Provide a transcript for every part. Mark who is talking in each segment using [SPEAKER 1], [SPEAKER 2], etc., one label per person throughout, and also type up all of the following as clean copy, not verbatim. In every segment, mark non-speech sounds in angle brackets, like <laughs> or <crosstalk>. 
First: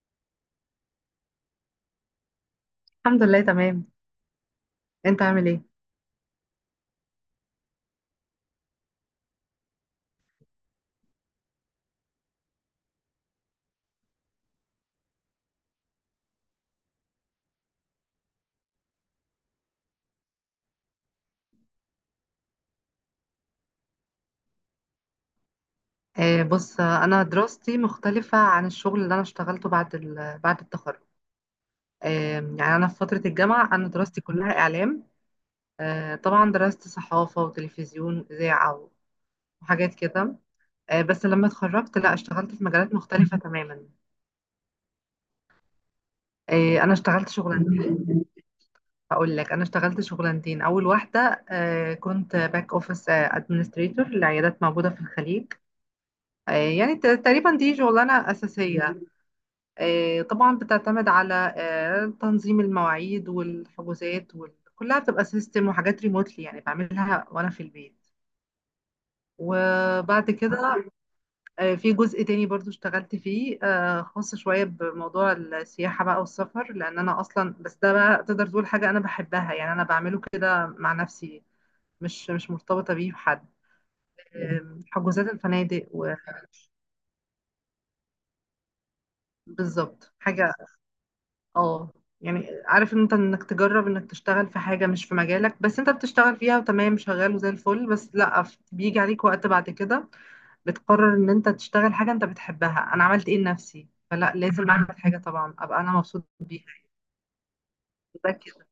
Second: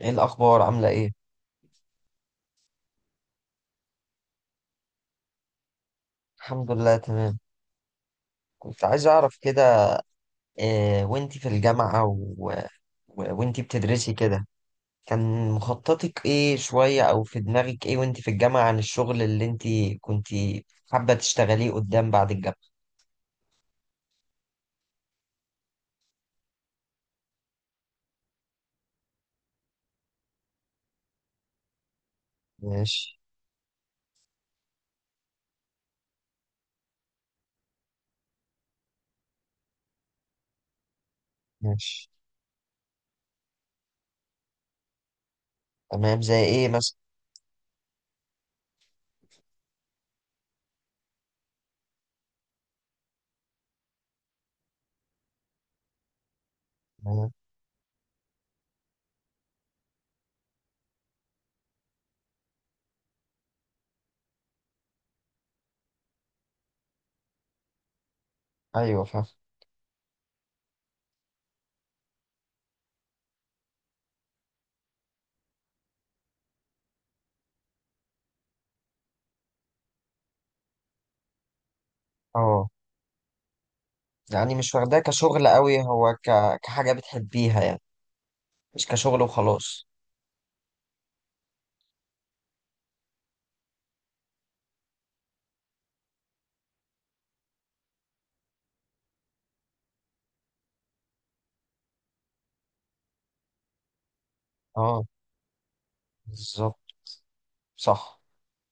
[SPEAKER 1] ايه الاخبار؟ عامله ايه؟
[SPEAKER 2] الحمد لله تمام. انت عامل ايه؟
[SPEAKER 1] الحمد لله تمام. كنت عايز اعرف كده. إيه، وانتي في الجامعه وانتي بتدرسي كده، كان مخططك ايه شويه، او في دماغك ايه وانتي في الجامعه عن الشغل اللي انتي كنتي حابه تشتغليه قدام بعد الجامعه؟
[SPEAKER 2] بص، انا دراستي مختلفة عن الشغل اللي انا اشتغلته بعد التخرج. آه يعني انا في
[SPEAKER 1] ماشي.
[SPEAKER 2] فترة الجامعة انا دراستي كلها اعلام. طبعا درست صحافة وتلفزيون اذاعة وحاجات كده. بس لما اتخرجت،
[SPEAKER 1] ماشي.
[SPEAKER 2] لا، اشتغلت في مجالات مختلفة تماما.
[SPEAKER 1] تمام، زي ايه
[SPEAKER 2] انا
[SPEAKER 1] مثلا؟
[SPEAKER 2] اشتغلت شغلانتين. هقول لك، انا اشتغلت شغلانتين. اول واحدة، كنت باك اوفيس ادمنستريتور لعيادات موجودة في الخليج. يعني
[SPEAKER 1] تمام.
[SPEAKER 2] تقريبا دي شغلانة أساسية. طبعا بتعتمد على تنظيم المواعيد والحجوزات وال... كلها بتبقى سيستم وحاجات ريموتلي، يعني بعملها وانا في البيت.
[SPEAKER 1] ايوه، فاهم.
[SPEAKER 2] وبعد كده في جزء تاني برضو اشتغلت فيه، خاص شوية بموضوع السياحة بقى والسفر، لأن أنا أصلا بس ده بقى تقدر تقول حاجة أنا بحبها، يعني أنا بعمله كده مع نفسي، مش
[SPEAKER 1] اه،
[SPEAKER 2] مرتبطة بيه بحد.
[SPEAKER 1] يعني مش واخداه
[SPEAKER 2] حجوزات
[SPEAKER 1] كشغل قوي،
[SPEAKER 2] الفنادق
[SPEAKER 1] هو كحاجه بتحبيها يعني، مش كشغل وخلاص.
[SPEAKER 2] بالظبط، حاجة. اه، يعني عارف ان انت انك تجرب انك تشتغل في حاجة مش في مجالك، بس انت بتشتغل فيها وتمام، شغال وزي الفل، بس لا، بيجي عليك وقت بعد كده بتقرر ان انت تشتغل حاجة انت بتحبها. انا عملت ايه لنفسي؟ فلا، لازم اعمل
[SPEAKER 1] اه،
[SPEAKER 2] حاجة طبعا ابقى انا مبسوط بيها.
[SPEAKER 1] بالظبط. صح.
[SPEAKER 2] ده كده.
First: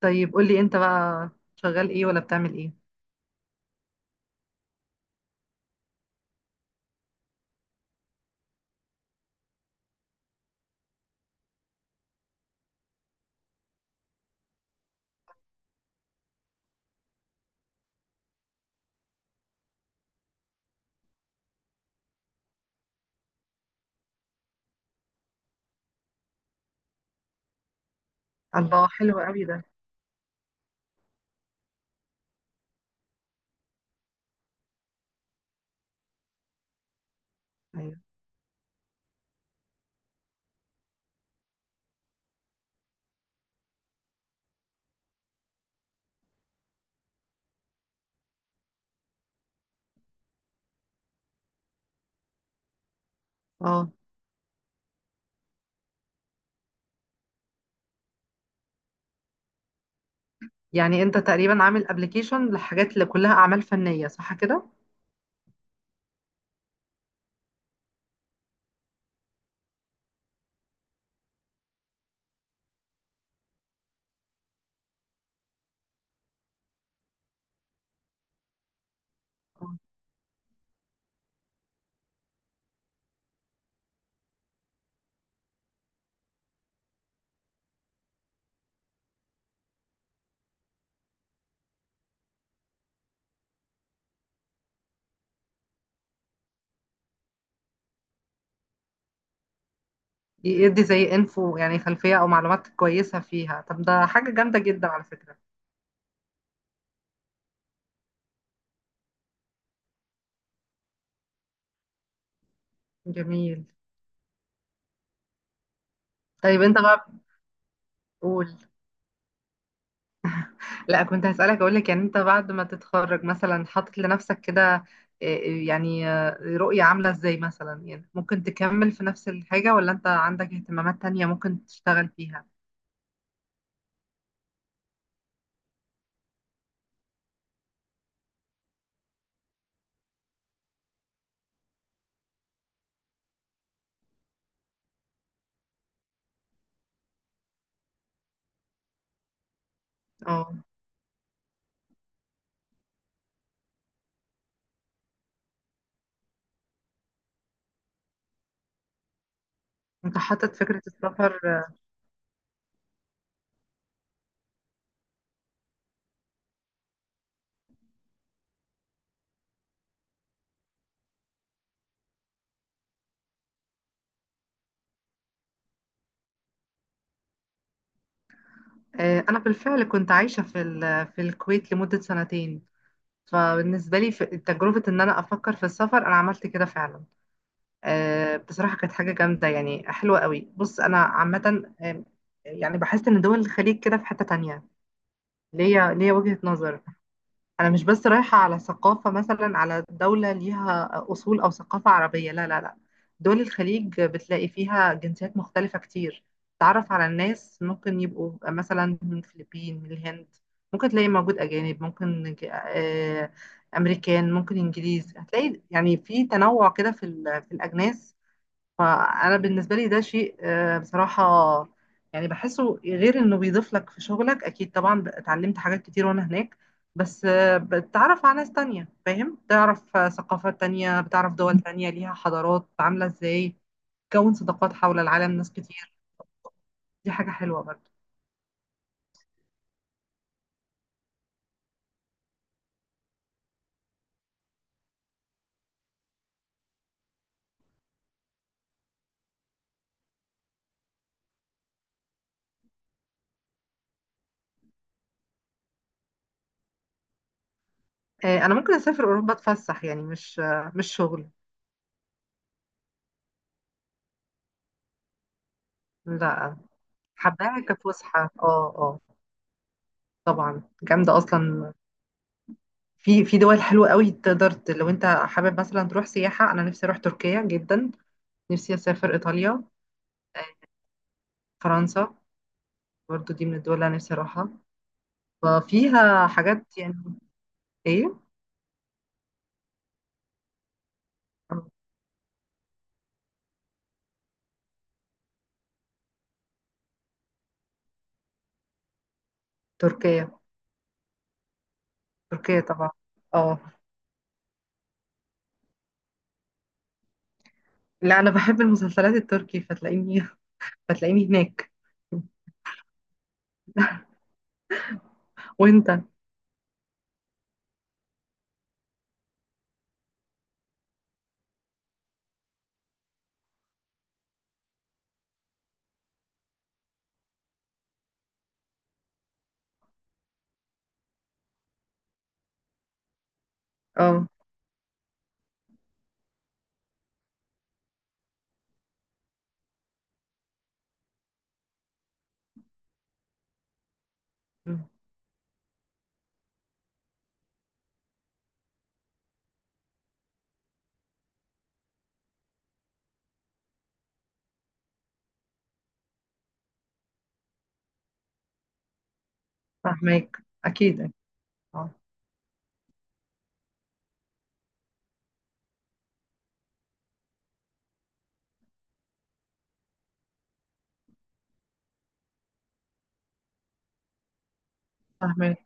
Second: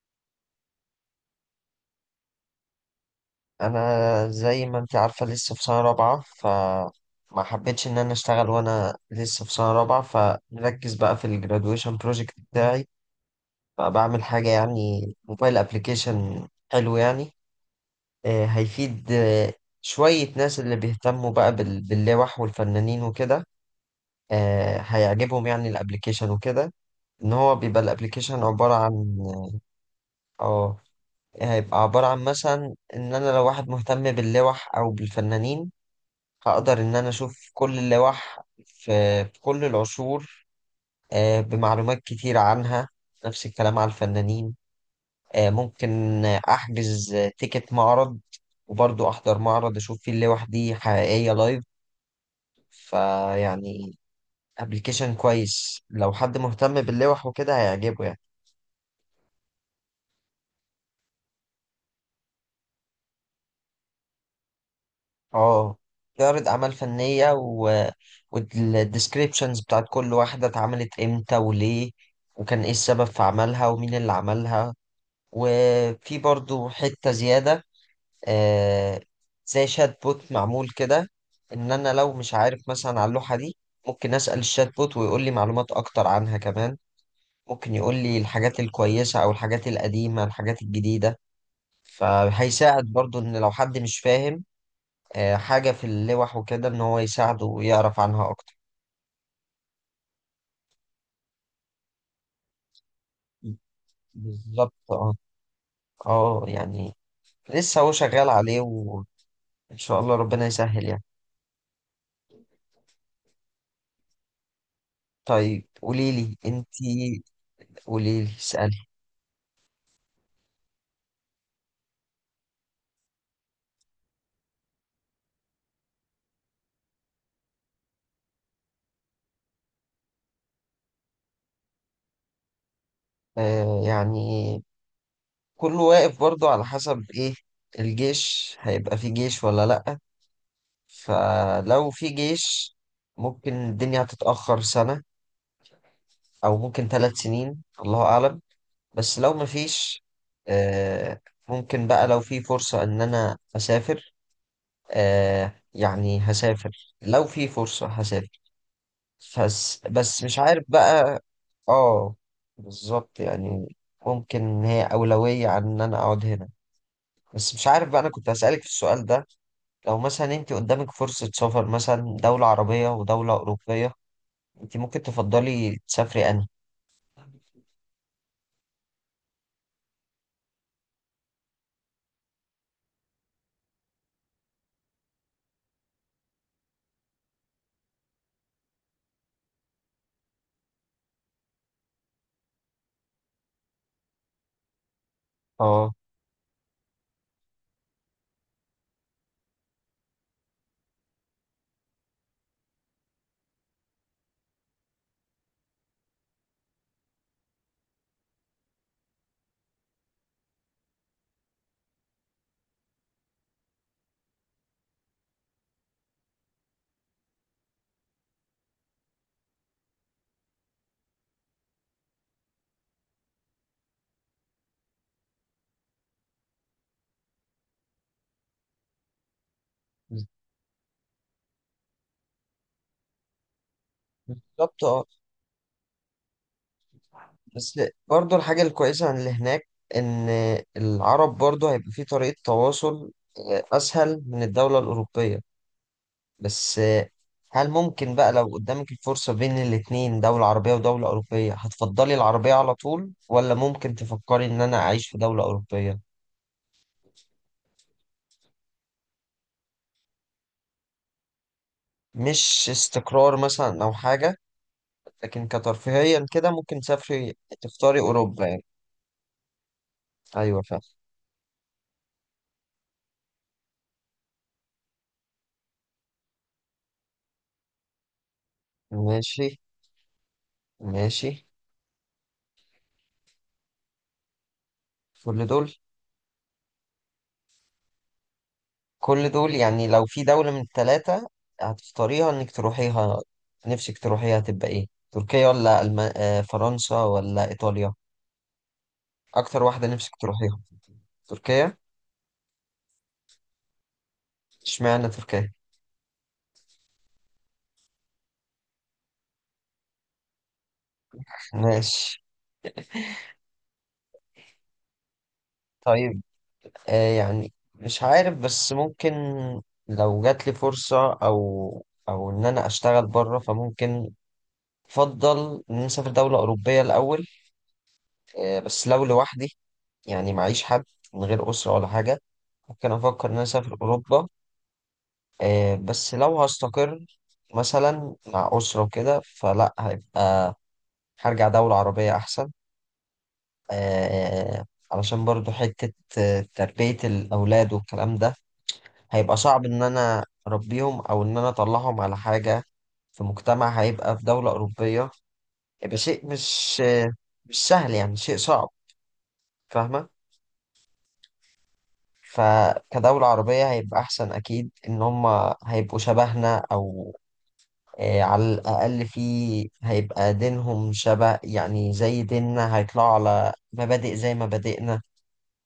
[SPEAKER 2] طيب قولي انت بقى، شغال ايه ولا بتعمل ايه؟
[SPEAKER 1] انا زي ما انت عارفه لسه في سنه رابعه، فما حبيتش ان انا اشتغل وانا لسه في سنه رابعه، فمركز بقى في الجرادويشن بروجكت بتاعي. فبعمل حاجه يعني، موبايل ابلكيشن حلو يعني. هيفيد. شويه ناس اللي بيهتموا بقى باللوح والفنانين وكده. هيعجبهم يعني الابلكيشن وكده. ان هو بيبقى الابلكيشن عباره
[SPEAKER 2] الله،
[SPEAKER 1] عن،
[SPEAKER 2] حلو قوي ده.
[SPEAKER 1] اه، هيبقى عباره عن مثلا ان انا لو واحد مهتم باللوح او بالفنانين، هقدر إن أنا أشوف كل
[SPEAKER 2] ايوه.
[SPEAKER 1] اللوح في كل العصور، بمعلومات كتير عنها. نفس الكلام على الفنانين. ممكن أحجز تيكت معرض، وبرضه أحضر معرض أشوف فيه اللوح دي حقيقية لايف.
[SPEAKER 2] اه،
[SPEAKER 1] فيعني، أبلكيشن كويس لو حد مهتم باللوح وكده هيعجبه يعني.
[SPEAKER 2] يعني انت تقريبا عامل ابلكيشن للحاجات اللي كلها اعمال فنية، صح كده؟
[SPEAKER 1] اه، تعرض أعمال فنية والديسكريبشنز بتاعت كل واحدة اتعملت إمتى وليه، وكان إيه السبب في عملها ومين اللي عملها. وفي برضو حتة زيادة، آه، زي شات بوت معمول كده، ان انا لو مش عارف مثلا على اللوحة دي، ممكن اسأل الشات بوت ويقول لي معلومات اكتر عنها كمان. ممكن يقول لي الحاجات الكويسة او الحاجات القديمة، الحاجات الجديدة. فهيساعد برضو ان لو حد مش فاهم حاجة في اللوح وكده، ان هو يساعده ويعرف عنها اكتر.
[SPEAKER 2] يدي زي انفو، يعني خلفية او معلومات كويسة فيها. طب ده حاجة جامدة
[SPEAKER 1] بالظبط.
[SPEAKER 2] جدا على
[SPEAKER 1] اه.
[SPEAKER 2] فكرة.
[SPEAKER 1] اه، يعني لسه هو شغال عليه، وان شاء الله ربنا يسهل يعني.
[SPEAKER 2] جميل.
[SPEAKER 1] طيب، قولي لي
[SPEAKER 2] طيب
[SPEAKER 1] انت.
[SPEAKER 2] انت بقى،
[SPEAKER 1] قولي لي،
[SPEAKER 2] بتقول.
[SPEAKER 1] اسألي.
[SPEAKER 2] لا، كنت هسألك، اقول لك يعني انت بعد ما تتخرج مثلا حاطط لنفسك كده إيه، يعني رؤية عاملة ازاي مثلا؟ يعني ممكن تكمل في نفس الحاجة ولا انت عندك اهتمامات تانية ممكن تشتغل فيها؟
[SPEAKER 1] يعني كله واقف برضو على حسب ايه، الجيش هيبقى في جيش ولا لأ. فلو في جيش، ممكن الدنيا هتتأخر سنة، أو ممكن 3 سنين. الله أعلم. بس لو مفيش،
[SPEAKER 2] اه،
[SPEAKER 1] آه ممكن بقى لو في فرصة إن أنا أسافر. يعني هسافر، لو في فرصة هسافر. بس
[SPEAKER 2] انت
[SPEAKER 1] بس مش
[SPEAKER 2] حاطط
[SPEAKER 1] عارف
[SPEAKER 2] فكرة
[SPEAKER 1] بقى.
[SPEAKER 2] السفر.
[SPEAKER 1] اه، بالظبط، يعني ممكن ان هي أولوية عن ان انا اقعد هنا. بس مش عارف بقى، انا كنت هسألك في السؤال ده. لو مثلا انت قدامك فرصة سفر مثلا دولة عربية ودولة أوروبية، انت ممكن تفضلي تسافري انهي؟
[SPEAKER 2] انا بالفعل كنت عايشة في الكويت لمدة سنتين. فبالنسبة لي تجربة ان انا افكر في السفر، انا عملت كده فعلا. بصراحة كانت حاجة جامدة، يعني حلوة قوي. بص أنا عامة، يعني بحس إن دول الخليج كده في حتة تانية.
[SPEAKER 1] اه،
[SPEAKER 2] ليا وجهة نظر. أنا مش بس رايحة على ثقافة مثلا على دولة ليها أصول أو ثقافة عربية، لا لا لا. دول الخليج بتلاقي فيها جنسيات مختلفة كتير. تعرف على الناس، ممكن يبقوا مثلا من الفلبين، من الهند، ممكن تلاقي موجود أجانب، ممكن أمريكان، ممكن إنجليز. هتلاقي يعني في تنوع كده في الأجناس. فانا بالنسبه لي ده شيء، بصراحه، يعني بحسه، غير انه بيضيف لك في شغلك، اكيد طبعا اتعلمت حاجات كتير وانا هناك. بس بتتعرف على ناس تانية، فاهم، تعرف ثقافات تانية، بتعرف دول تانية ليها حضارات عامله ازاي، تكون صداقات
[SPEAKER 1] بالظبط.
[SPEAKER 2] حول
[SPEAKER 1] اه،
[SPEAKER 2] العالم، ناس كتير. دي حاجه حلوه
[SPEAKER 1] بس
[SPEAKER 2] برضه.
[SPEAKER 1] برضو الحاجة الكويسة عن اللي هناك، إن العرب برضو هيبقى في طريقة تواصل أسهل من الدولة الأوروبية. بس، هل ممكن بقى لو قدامك الفرصة بين الاتنين دولة عربية ودولة أوروبية هتفضلي العربية على طول ولا ممكن تفكري إن أنا أعيش في دولة أوروبية؟
[SPEAKER 2] انا ممكن اسافر اوروبا اتفسح، يعني مش مش شغل.
[SPEAKER 1] مش استقرار مثلا أو حاجة، لكن كترفيهيا كده
[SPEAKER 2] لا،
[SPEAKER 1] ممكن تسافري
[SPEAKER 2] حباها
[SPEAKER 1] تختاري
[SPEAKER 2] كفسحه،
[SPEAKER 1] أوروبا يعني؟
[SPEAKER 2] اه، اه.
[SPEAKER 1] أيوة،
[SPEAKER 2] طبعا
[SPEAKER 1] فاهم.
[SPEAKER 2] جامده اصلا. في في دول حلوة قوي، تقدر لو انت حابب مثلا تروح سياحة. انا نفسي اروح تركيا جدا، نفسي اسافر
[SPEAKER 1] ماشي.
[SPEAKER 2] ايطاليا، آه،
[SPEAKER 1] ماشي.
[SPEAKER 2] فرنسا. برضو دي من الدول اللي انا نفسي اروحها.
[SPEAKER 1] كل دول.
[SPEAKER 2] ففيها حاجات يعني. ايه.
[SPEAKER 1] كل دول يعني، لو في دولة من التلاتة
[SPEAKER 2] آه،
[SPEAKER 1] هتختاريها إنك تروحيها، نفسك تروحيها هتبقى إيه؟ تركيا ولا ألم... آه، فرنسا ولا إيطاليا؟ أكتر واحدة نفسك
[SPEAKER 2] تركيا.
[SPEAKER 1] تروحيها. تركيا.
[SPEAKER 2] تركيا طبعا. اه.
[SPEAKER 1] اشمعنى تركيا؟
[SPEAKER 2] لا، انا بحب المسلسلات التركي فتلاقيني <laughs> فتلاقيني هناك.
[SPEAKER 1] ماشي.
[SPEAKER 2] <laughs> وانت؟
[SPEAKER 1] طيب. يعني مش عارف، بس ممكن لو جات لي فرصة او ان انا اشتغل بره، فممكن افضل ان أنا اسافر دولة اوروبية الاول. بس لو لوحدي، يعني معيش حد، من غير اسرة ولا حاجة، ممكن افكر ان انا اسافر
[SPEAKER 2] اه،
[SPEAKER 1] اوروبا. بس لو هستقر مثلا مع اسرة وكده، فلا هيبقى، هرجع دولة عربية احسن. آه، علشان برضو حتة تربية الأولاد والكلام ده، هيبقى صعب إن أنا أربيهم أو إن أنا أطلعهم على حاجة في مجتمع، هيبقى في دولة أوروبية هيبقى شيء مش مش سهل يعني، شيء صعب. فاهمة؟
[SPEAKER 2] فاهمك اكيد. اه،
[SPEAKER 1] فكدولة عربية هيبقى أحسن أكيد، إن هما هيبقوا شبهنا، أو على الأقل في، هيبقى دينهم شبه يعني زي ديننا، هيطلعوا على مبادئ زي مبادئنا.
[SPEAKER 2] فاهمك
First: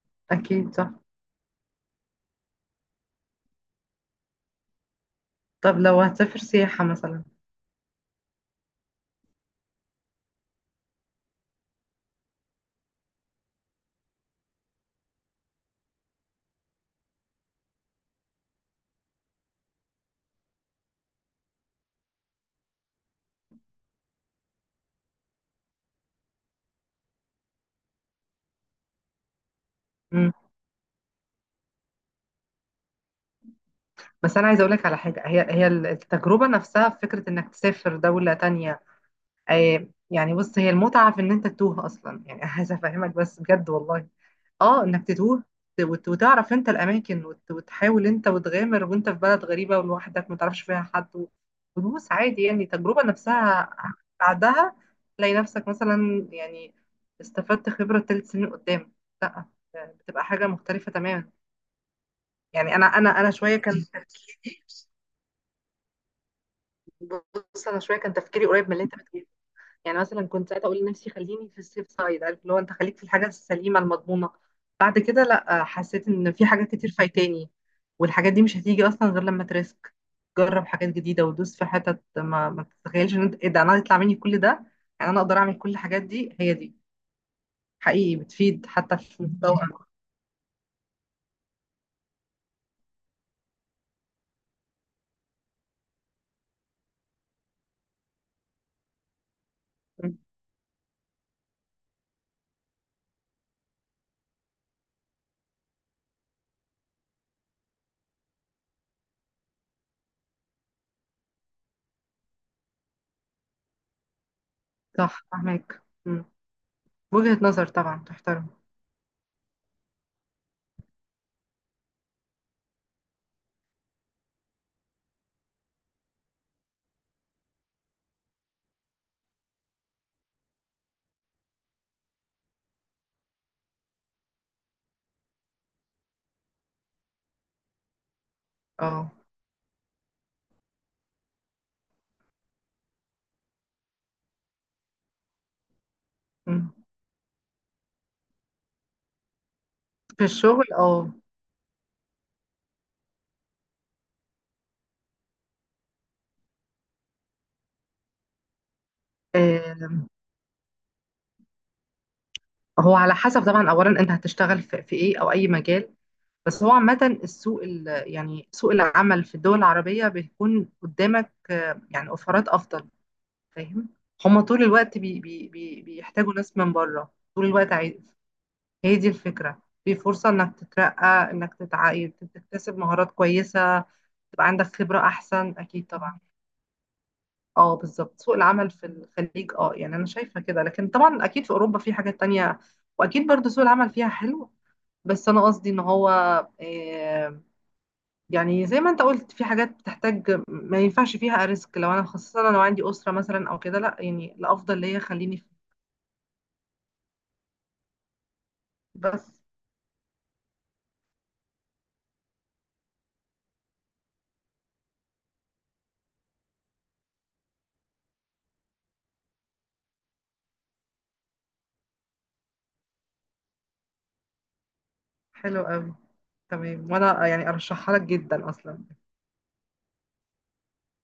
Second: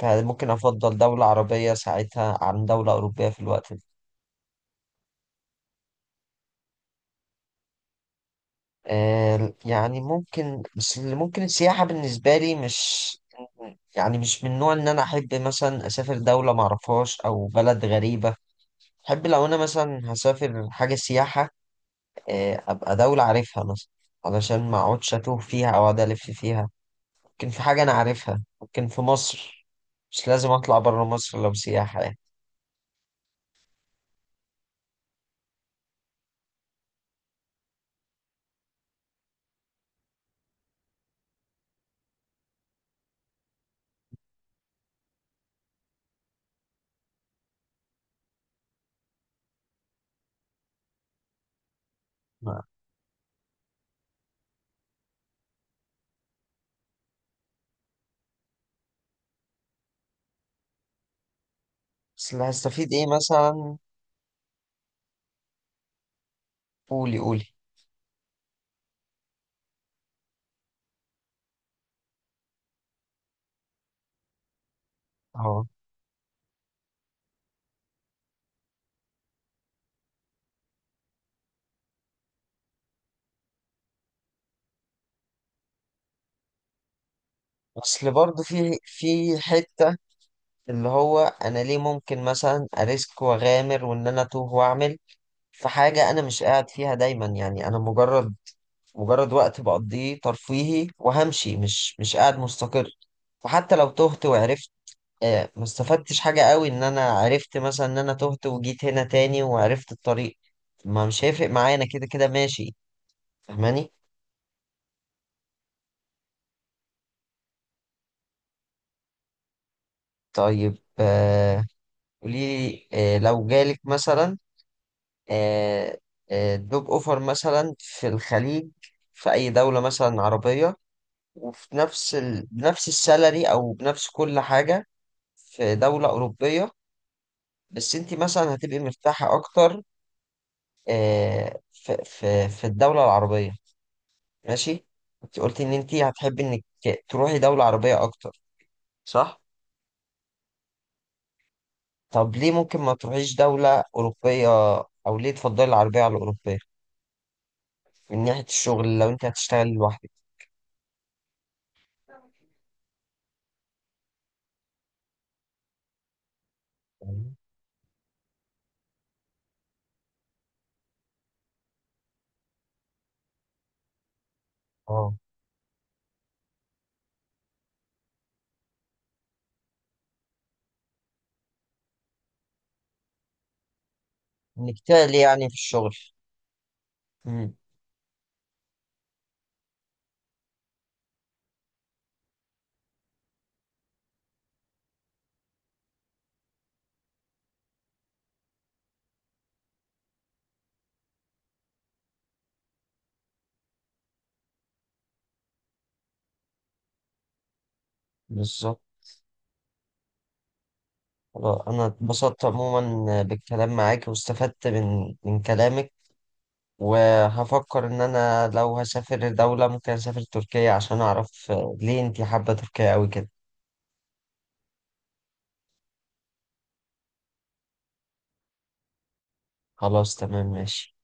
[SPEAKER 1] فممكن
[SPEAKER 2] اكيد، صح.
[SPEAKER 1] أفضل دولة عربية ساعتها عن دولة أوروبية في الوقت ده.
[SPEAKER 2] طب لو هتسافر سياحة مثلا،
[SPEAKER 1] يعني ممكن، بس اللي ممكن السياحة بالنسبة لي مش، يعني مش من نوع إن أنا أحب مثلا أسافر دولة معرفهاش أو بلد غريبة. أحب لو أنا مثلا هسافر حاجة سياحة، أبقى دولة عارفها مثلا، علشان ما أقعدش أتوه فيها أو أقعد ألف فيها. ممكن في حاجة أنا عارفها، ممكن في مصر، مش لازم أطلع برا مصر لو سياحة يعني.
[SPEAKER 2] بس انا عايزه اقول لك على حاجه، هي التجربه نفسها في فكره انك تسافر دوله تانية. يعني بص، هي المتعه في ان انت تتوه اصلا، يعني <laughs> عايزه افهمك بس بجد والله. اه، انك تتوه وت- وتعرف انت الاماكن، وت- وتحاول انت وتغامر وانت في بلد غريبه ولوحدك ما تعرفش فيها حد، وتدوس عادي.
[SPEAKER 1] ما-
[SPEAKER 2] يعني التجربه نفسها بعدها تلاقي نفسك مثلا، يعني استفدت خبره 3 سنين قدام. لا، بتبقى حاجه مختلفه تماما.
[SPEAKER 1] بس اللي
[SPEAKER 2] يعني انا
[SPEAKER 1] هستفيد إيه
[SPEAKER 2] انا انا شويه كان
[SPEAKER 1] مثلا؟
[SPEAKER 2] <laughs> تفكيري.
[SPEAKER 1] قولي، قولي.
[SPEAKER 2] بص انا شويه كان تفكيري قريب من اللي انت بتقوله. يعني مثلا كنت ساعتها اقول لنفسي خليني في السيف سايد، عارف اللي هو انت خليك في الحاجه السليمه المضمونه. بعد كده لا،
[SPEAKER 1] أهو.
[SPEAKER 2] حسيت ان في حاجات كتير فايتاني، والحاجات دي مش هتيجي اصلا غير لما تريسك. جرب حاجات جديده ودوس في حتت ما تتخيلش ان انت ايه ده، انا يطلع مني كل ده؟ يعني انا اقدر اعمل كل الحاجات دي. هي دي
[SPEAKER 1] اصل
[SPEAKER 2] حقيقي
[SPEAKER 1] برضه
[SPEAKER 2] بتفيد
[SPEAKER 1] في
[SPEAKER 2] حتى في
[SPEAKER 1] في
[SPEAKER 2] مستوى.
[SPEAKER 1] حته، اللي هو، انا ليه ممكن مثلا اريسك واغامر وان انا اتوه واعمل في حاجه انا مش قاعد فيها دايما، يعني انا مجرد، مجرد وقت
[SPEAKER 2] مم.
[SPEAKER 1] بقضيه ترفيهي وهمشي، مش قاعد مستقر. فحتى لو تهت وعرفت، ما استفدتش حاجه قوي ان انا عرفت مثلا ان انا تهت وجيت هنا تاني وعرفت الطريق. ما مش هيفرق معايا، انا كده كده ماشي. فاهماني؟
[SPEAKER 2] صح، فاهمك. مم. وجهه نظر طبعا تحترم.
[SPEAKER 1] طيب، قولي لي، لو جالك مثلا آه، جوب اوفر مثلا في الخليج، في اي دولة مثلا عربية، وفي نفس بنفس السالري او بنفس كل حاجة في دولة اوروبية، بس انت مثلا هتبقي
[SPEAKER 2] اه.
[SPEAKER 1] مرتاحة اكتر في الدولة العربية. ماشي. انت قلتي ان انت هتحبي انك
[SPEAKER 2] مم.
[SPEAKER 1] تروحي دولة عربية اكتر، صح؟
[SPEAKER 2] في الشغل، اه.
[SPEAKER 1] طب، ليه ممكن ما تروحيش دولة اوروبية، او ليه تفضلي العربية على الاوروبية من ناحية الشغل لو انت هتشتغلي
[SPEAKER 2] آه،
[SPEAKER 1] لوحدك؟
[SPEAKER 2] هو على حسب طبعا، اولا انت هتشتغل في ايه او اي مجال؟ بس هو عامة السوق ال- يعني سوق العمل في الدول العربية بيكون قدامك، يعني اوفرات افضل، فاهم؟ هما طول الوقت
[SPEAKER 1] اه.
[SPEAKER 2] بي بي بي بيحتاجوا ناس من بره طول الوقت، عايز. هي دي الفكرة، في فرصة انك تترقى، انك تتعاقد، تكتسب مهارات كويسة، تبقى عندك خبرة
[SPEAKER 1] نجتهد يعني في
[SPEAKER 2] احسن اكيد
[SPEAKER 1] الشغل.
[SPEAKER 2] طبعا.
[SPEAKER 1] مم.
[SPEAKER 2] اه بالظبط، سوق العمل في الخليج اه، يعني انا شايفة كده. لكن طبعا اكيد في اوروبا في حاجات تانية، واكيد برضو سوق العمل فيها حلو. بس انا قصدي ان هو آه، يعني زي ما انت قلت، في حاجات بتحتاج ما ينفعش فيها ريسك، لو انا خاصة لو عندي أسرة مثلا او كده، لا، يعني الافضل ليا خليني في.
[SPEAKER 1] بالظبط.
[SPEAKER 2] بس
[SPEAKER 1] خلاص. أنا اتبسطت عموما بالكلام معاك، واستفدت من كلامك، وهفكر إن أنا لو هسافر دولة ممكن أسافر تركيا عشان أعرف ليه أنتي حابة تركيا أوي كده.
[SPEAKER 2] حلو قوي. تمام، وانا يعني ارشحها لك جدا اصلا.
[SPEAKER 1] خلاص، تمام، ماشي.